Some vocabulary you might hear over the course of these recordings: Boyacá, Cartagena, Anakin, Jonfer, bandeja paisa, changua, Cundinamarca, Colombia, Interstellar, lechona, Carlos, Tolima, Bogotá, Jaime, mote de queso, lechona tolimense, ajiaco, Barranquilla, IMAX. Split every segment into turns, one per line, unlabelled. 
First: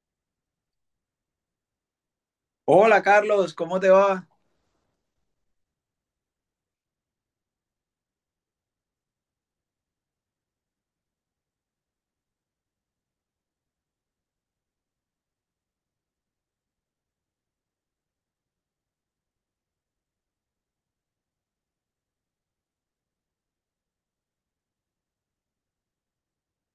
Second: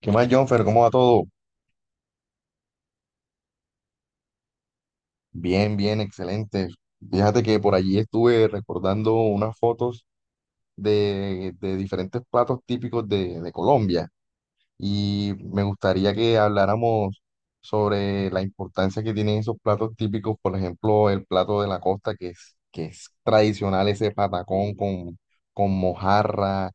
¿Qué más, Jonfer? ¿Cómo va todo?
Hola Carlos, ¿cómo te va?
Bien, bien, excelente. Fíjate que por allí estuve recordando unas fotos de diferentes platos típicos de Colombia y me gustaría que habláramos sobre la importancia que tienen esos platos típicos, por ejemplo, el plato de la costa, que es tradicional, ese patacón con mojarra,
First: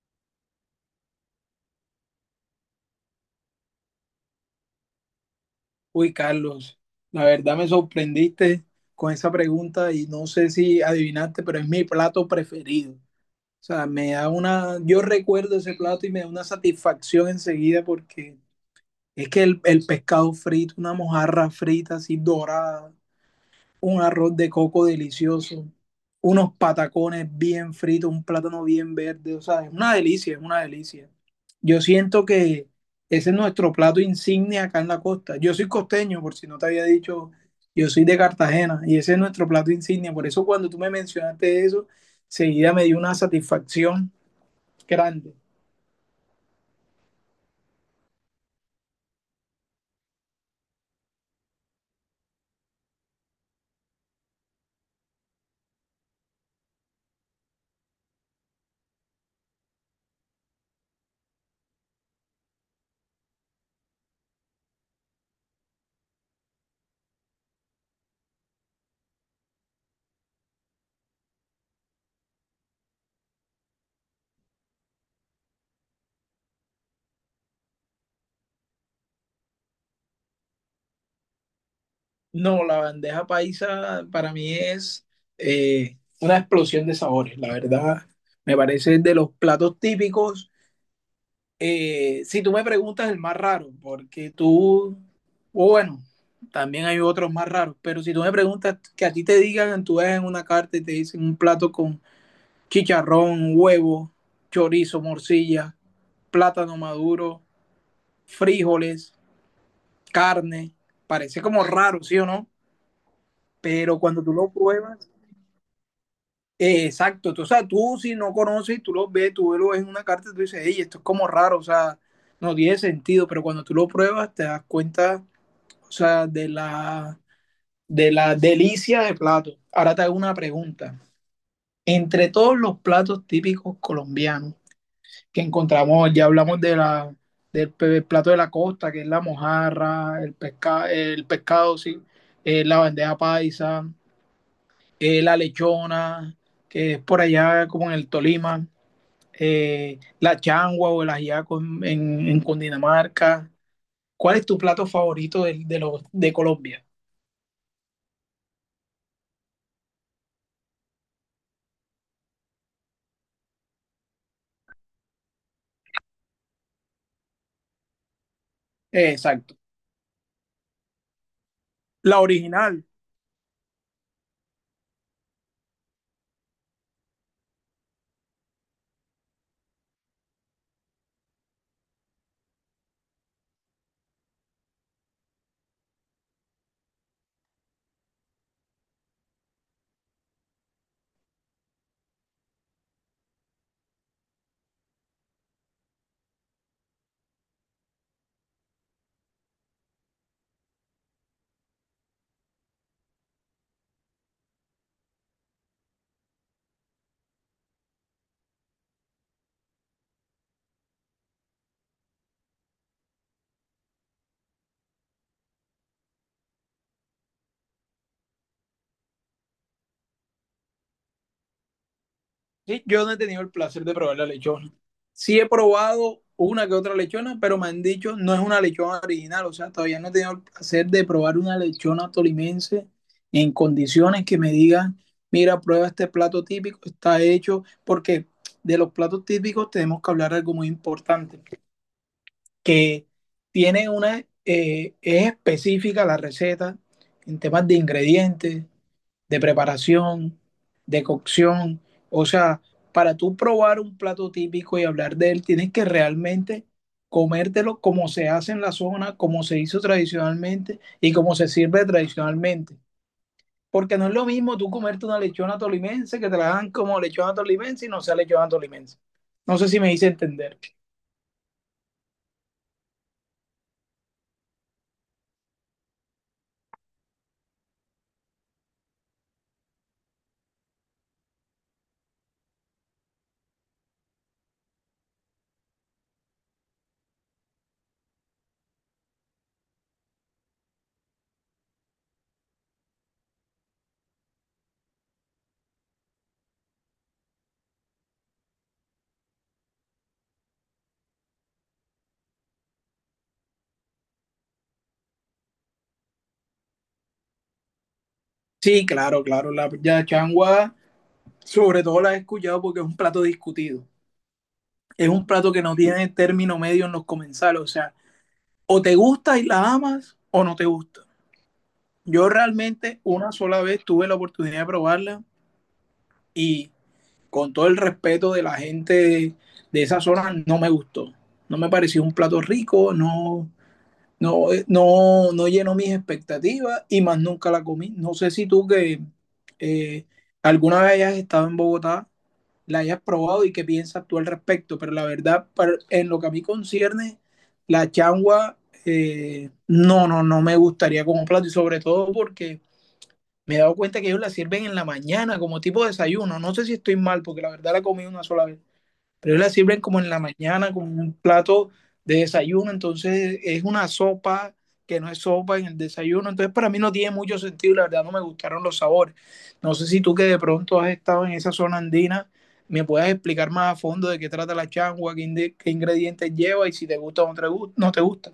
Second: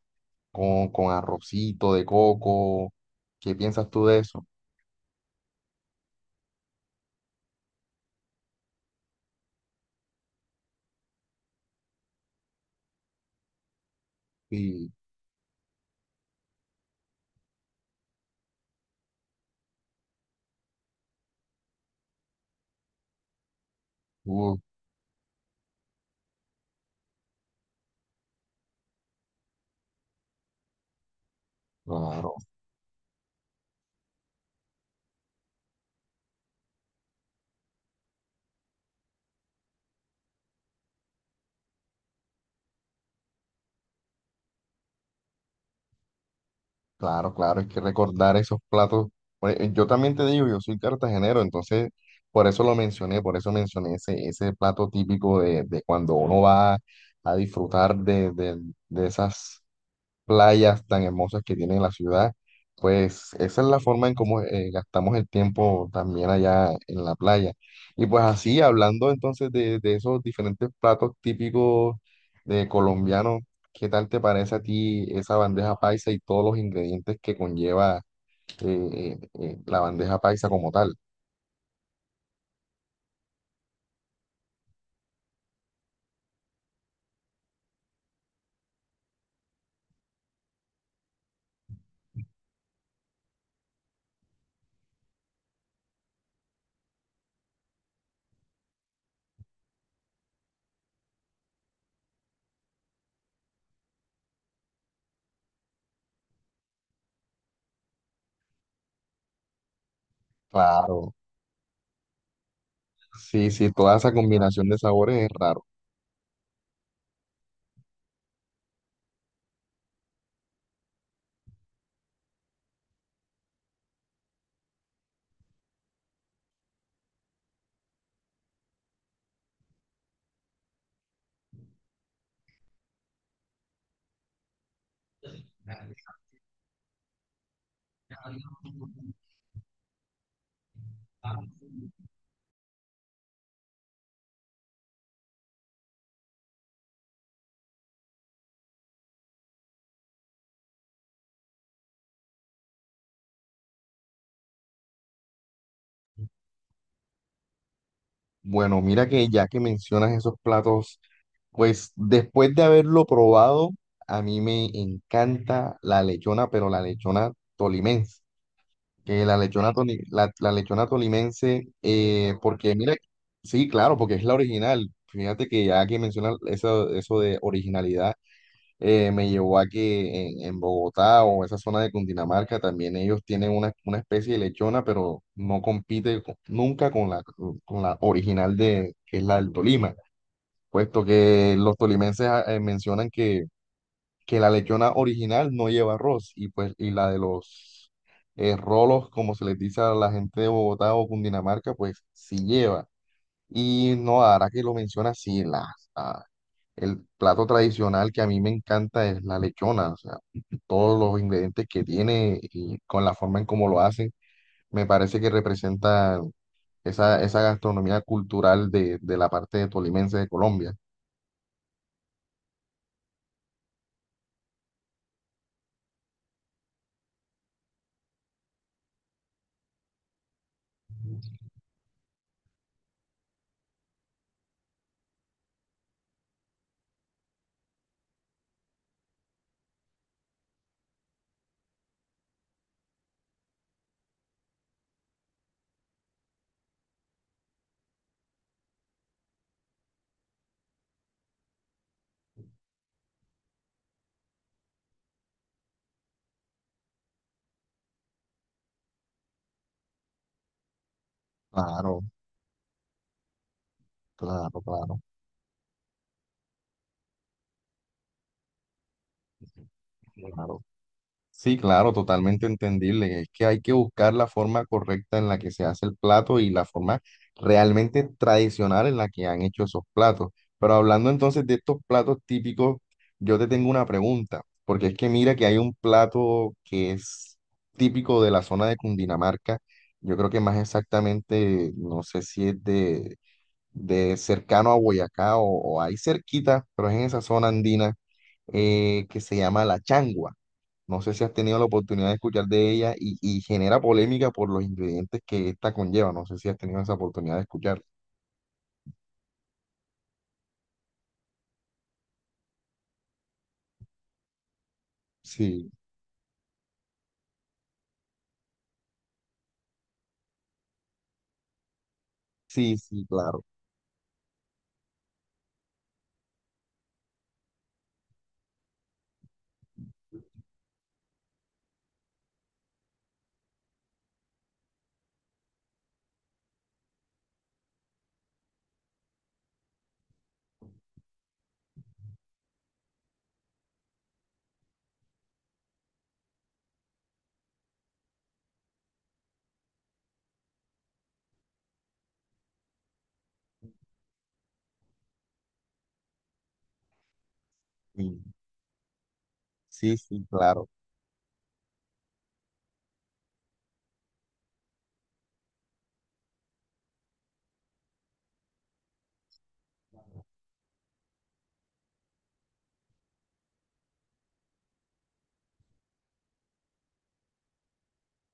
con arrocito de coco. ¿Qué piensas tú de eso?
Uy Carlos, la verdad me sorprendiste con esa pregunta y no sé si adivinaste, pero es mi plato preferido. O sea, me da una,
Sí,
yo recuerdo ese plato y me da una satisfacción enseguida porque es que el pescado frito, una mojarra frita así dorada, un arroz de
uh,
coco delicioso, unos patacones bien fritos, un plátano bien verde, o sea, es una delicia, es una delicia. Yo siento
claro.
que ese es nuestro plato insignia acá en la costa. Yo soy costeño, por si no te había dicho, yo soy de Cartagena y ese es nuestro plato insignia. Por eso cuando tú me mencionaste eso, seguida me dio una satisfacción grande.
Claro, claro, hay que recordar esos platos. Pues, yo también te digo, yo soy cartagenero, entonces por eso lo mencioné, por eso mencioné ese plato típico de cuando uno va a disfrutar de, de esas playas tan hermosas que tiene la ciudad, pues esa es la forma en cómo gastamos el tiempo también allá en la playa. Y pues así, hablando entonces de esos diferentes platos típicos de colombianos, ¿qué tal te parece a ti esa bandeja paisa y todos los ingredientes que conlleva la bandeja paisa como tal?
No, la bandeja paisa para mí es una explosión de sabores, la verdad. Me parece de los platos típicos. Si tú me preguntas el más raro, porque tú, o bueno, también hay otros más raros, pero si tú me preguntas que a ti te digan, tú ves en una carta y te dicen un plato con chicharrón, huevo, chorizo, morcilla, plátano maduro, frijoles, carne,
Claro,
parece como raro, ¿sí o no?
sí, sí, toda
Pero
esa
cuando tú lo
combinación de
pruebas,
sabores es raro.
exacto, tú, o sea, tú si no conoces, tú lo ves en una carta y tú dices, hey, esto es como raro, o sea, no tiene sentido, pero cuando tú lo pruebas te das cuenta, o sea, de la delicia de platos. Ahora te hago una pregunta. Entre todos los platos típicos colombianos que encontramos, ya hablamos de la, plato de la costa, que es la mojarra, el, pesca, el pescado, sí, la bandeja paisa, la lechona, que es por allá como en el Tolima, la changua o el ajiaco en, en Cundinamarca. ¿Cuál es tu plato favorito de, los, de Colombia?
Bueno, mira que ya que mencionas esos platos, pues después de haberlo probado, a mí me encanta la lechona, pero la lechona tolimense. Que la
Exacto.
lechona, la, la lechona tolimense,
La
porque
original.
mira, sí, claro, porque es la original. Fíjate que ya que mencionas eso, eso de originalidad, me llevó a que en Bogotá o esa zona de Cundinamarca también ellos tienen una especie de lechona, pero no compite nunca con la, con la original de, que es la del Tolima, puesto que los tolimenses mencionan que la lechona original no lleva arroz y pues y la de los rolos, como se les dice a la gente de Bogotá o Cundinamarca, pues sí lleva. Y no, ahora que lo mencionas, sí, ah, el plato tradicional que a mí me encanta es la lechona, o sea, todos los ingredientes que tiene y con la forma en cómo lo hacen, me parece que representa esa, esa gastronomía cultural de la parte tolimense de Colombia.
Sí, yo no he tenido el placer de probar la lechona. Sí he probado una que otra lechona, pero me han dicho no es una lechona original, o sea, todavía no he tenido el placer de probar una lechona tolimense en condiciones que me digan, mira, prueba este plato típico, está hecho, porque de los platos típicos tenemos que hablar algo muy importante, que tiene una, es específica la receta en temas de ingredientes, de preparación, de cocción. O sea, para tú probar un plato típico y hablar de él, tienes que realmente comértelo como se hace en la zona, como se hizo tradicionalmente y como se sirve
Claro,
tradicionalmente. Porque no es lo mismo
claro,
tú
claro,
comerte una lechona tolimense que te la hagan como lechona tolimense y no sea lechona tolimense. No sé si me hice entender.
claro. Sí, claro, totalmente entendible. Es que hay que buscar la forma correcta en la que se hace el plato y la forma realmente tradicional en la que han hecho esos platos. Pero hablando entonces de estos platos típicos, yo te tengo una pregunta, porque es que mira que hay un plato que es típico de la zona de Cundinamarca. Yo creo que más exactamente, no sé si es de cercano a Boyacá o ahí cerquita, pero es en esa zona andina, que se llama la changua. No sé si has tenido la oportunidad de escuchar de ella y genera polémica por los ingredientes que esta conlleva. No sé si has tenido esa oportunidad de escuchar.
Sí, claro, claro. La yachangua, sobre todo la he escuchado porque es un plato discutido. Es un plato que
Sí,
no tiene término medio en los comensales. O sea, o te gusta y la amas o no te gusta. Yo
sí,
realmente
sí,
una
claro.
sola vez tuve la oportunidad de probarla y con todo el respeto de la gente de esa zona no me gustó. No me pareció un plato rico, no, no, no, no llenó mis expectativas y más nunca la comí. No sé si tú que eh, alguna vez hayas estado en Bogotá la hayas probado y qué piensas tú al respecto. Pero la verdad, en lo que a mí concierne, la changua, no, no, no me gustaría como plato. Y sobre todo porque me he dado cuenta que ellos la sirven en la mañana como tipo de desayuno. No sé si estoy mal, porque la verdad la comí
Sí,
una sola vez. Pero la sirven
sí,
como en la
sí, claro.
mañana, como un plato de desayuno, entonces es una sopa que no es sopa en el desayuno, entonces para mí no tiene mucho sentido, la verdad no me gustaron los sabores. No sé si tú que de pronto has estado en esa zona andina, me puedas explicar más a fondo de qué trata la changua, qué ingredientes lleva y si te gusta o no no te gusta.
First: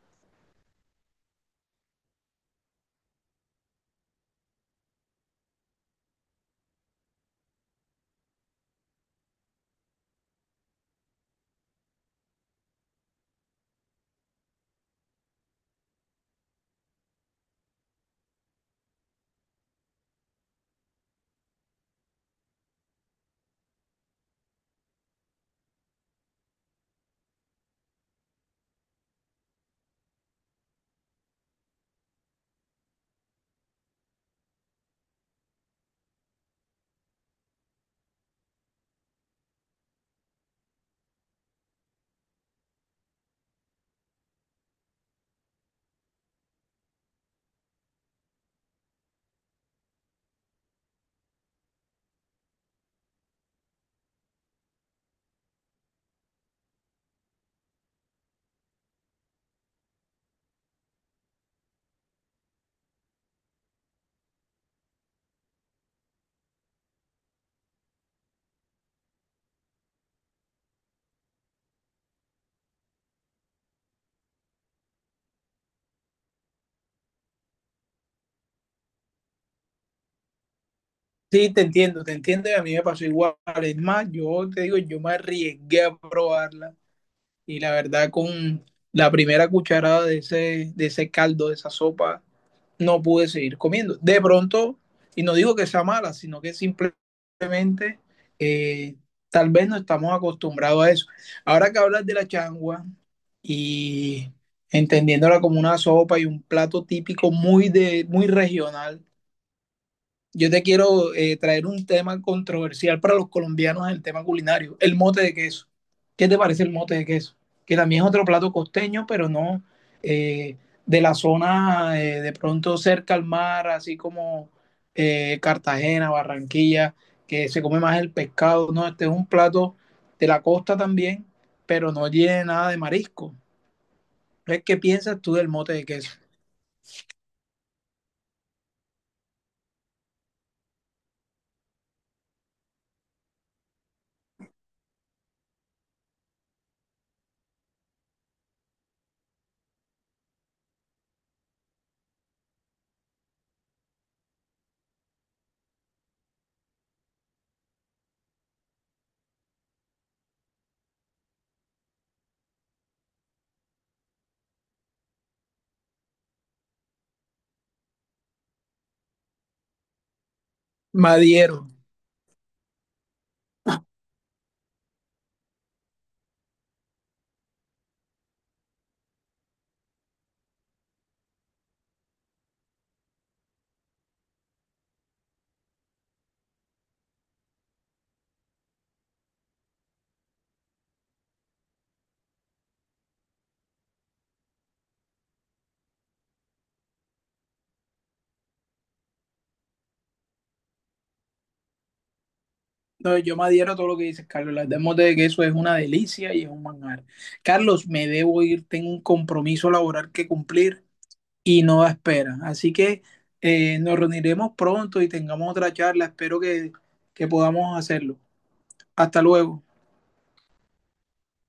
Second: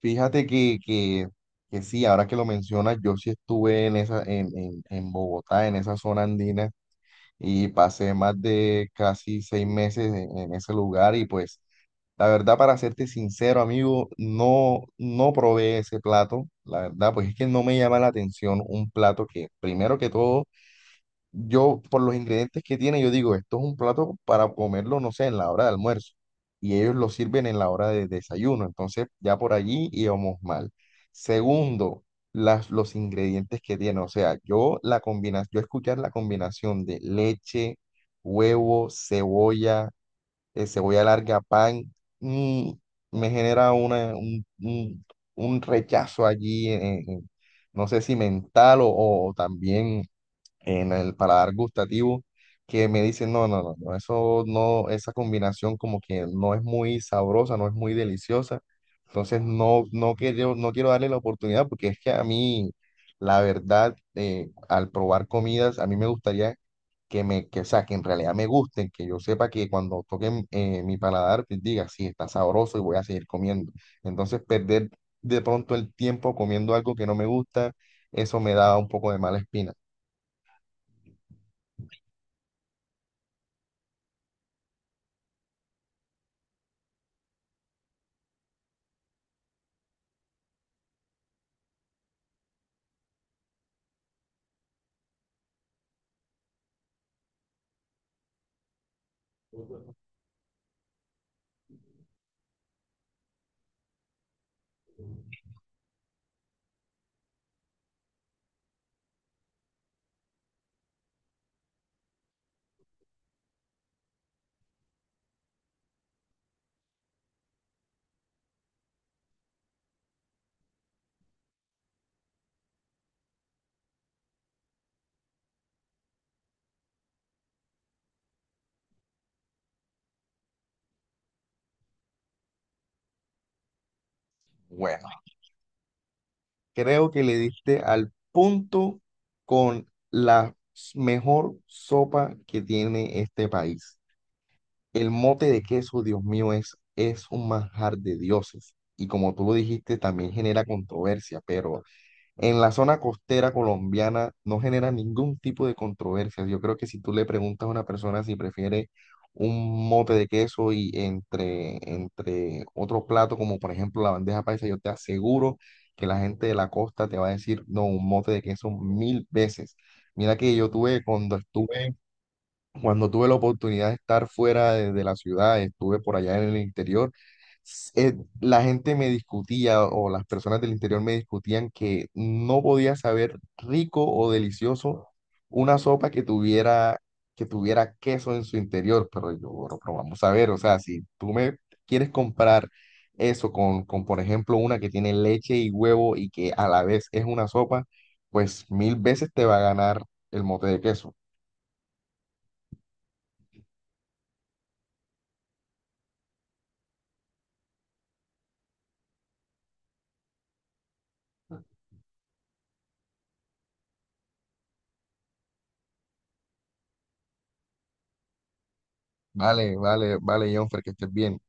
Fíjate que sí, ahora que lo mencionas, yo sí estuve en esa, en Bogotá, en esa zona andina, y pasé más de casi 6 meses en ese lugar y pues la verdad, para serte sincero, amigo, no, no probé ese plato. La verdad, pues es que no me llama la atención un plato que, primero que todo, yo por los ingredientes que tiene, yo digo, esto es un plato para comerlo, no sé, en la hora de almuerzo. Y ellos lo sirven en la hora de desayuno. Entonces, ya por allí íbamos mal. Segundo, los ingredientes que tiene. O sea, yo la combinación, yo escuchar la combinación de leche, huevo, cebolla, cebolla larga, pan, mm, me genera una, un rechazo allí, en- no sé si mental o también en el paladar gustativo que me dicen, no, no, no, no, eso no, esa combinación como que no es muy sabrosa, no es muy deliciosa. Entonces no, no quiero, no quiero darle la oportunidad porque es que a mí, la verdad, al probar comidas, a mí me gustaría que me, que, o sea, que en realidad me gusten, que yo sepa que cuando toquen mi paladar, pues diga, sí, está sabroso y voy a seguir comiendo. Entonces perder de pronto el tiempo comiendo algo que no me gusta, eso me da un poco de mala espina.
Sí, te entiendo y a mí me pasó igual. Es más, yo te digo, yo me arriesgué a probarla y la verdad con la primera cucharada de ese caldo, de esa sopa, no pude seguir comiendo. De pronto, y no digo que sea mala, sino que simplemente eh, tal vez no estamos acostumbrados a eso. Ahora que hablas de la changua y entendiéndola como una sopa y un plato típico muy, de, muy regional, yo te quiero traer un tema controversial para los colombianos, en el tema culinario, el mote de queso. ¿Qué te parece el mote de queso? Que también es otro plato costeño, pero no eh, de la zona, de pronto cerca al mar, así como Cartagena, Barranquilla, que se come más el pescado, ¿no? Este es un plato de la costa también, pero no tiene nada de marisco. Entonces, ¿qué
Bueno.
piensas tú del mote de queso?
Creo que le diste al punto con la mejor sopa que tiene este país. El mote de queso, Dios mío, es un manjar de dioses. Y como tú lo dijiste, también genera controversia, pero en la zona costera colombiana no genera ningún tipo de controversia. Yo creo que si tú le preguntas a una persona si prefiere un mote de queso y entre otro plato, como por ejemplo la bandeja paisa, yo te aseguro que la gente de la costa te va a decir, no, un mote de queso mil veces. Mira que yo tuve cuando
Madiero.
estuve cuando tuve la oportunidad de estar fuera de la ciudad, estuve por allá en el interior, s- eh, la gente me discutía o las personas del interior me discutían que no podía saber rico o delicioso una sopa que tuviera queso en su interior. Pero yo, bueno, pero vamos a ver, o sea, si tú me quieres comprar eso con, por ejemplo, una que tiene leche y huevo y que a la vez es una sopa, pues mil veces te va a ganar el mote de queso.
No, yo me adhiero a todo lo que dices, Carlos. Las demos de queso es una delicia y es un manjar. Carlos, me debo ir, tengo un compromiso laboral que cumplir y no da espera. Así que nos reuniremos pronto y tengamos otra charla. Espero que podamos hacerlo. Hasta luego.
Vale, vale, vale, Jonfer, que estés bien.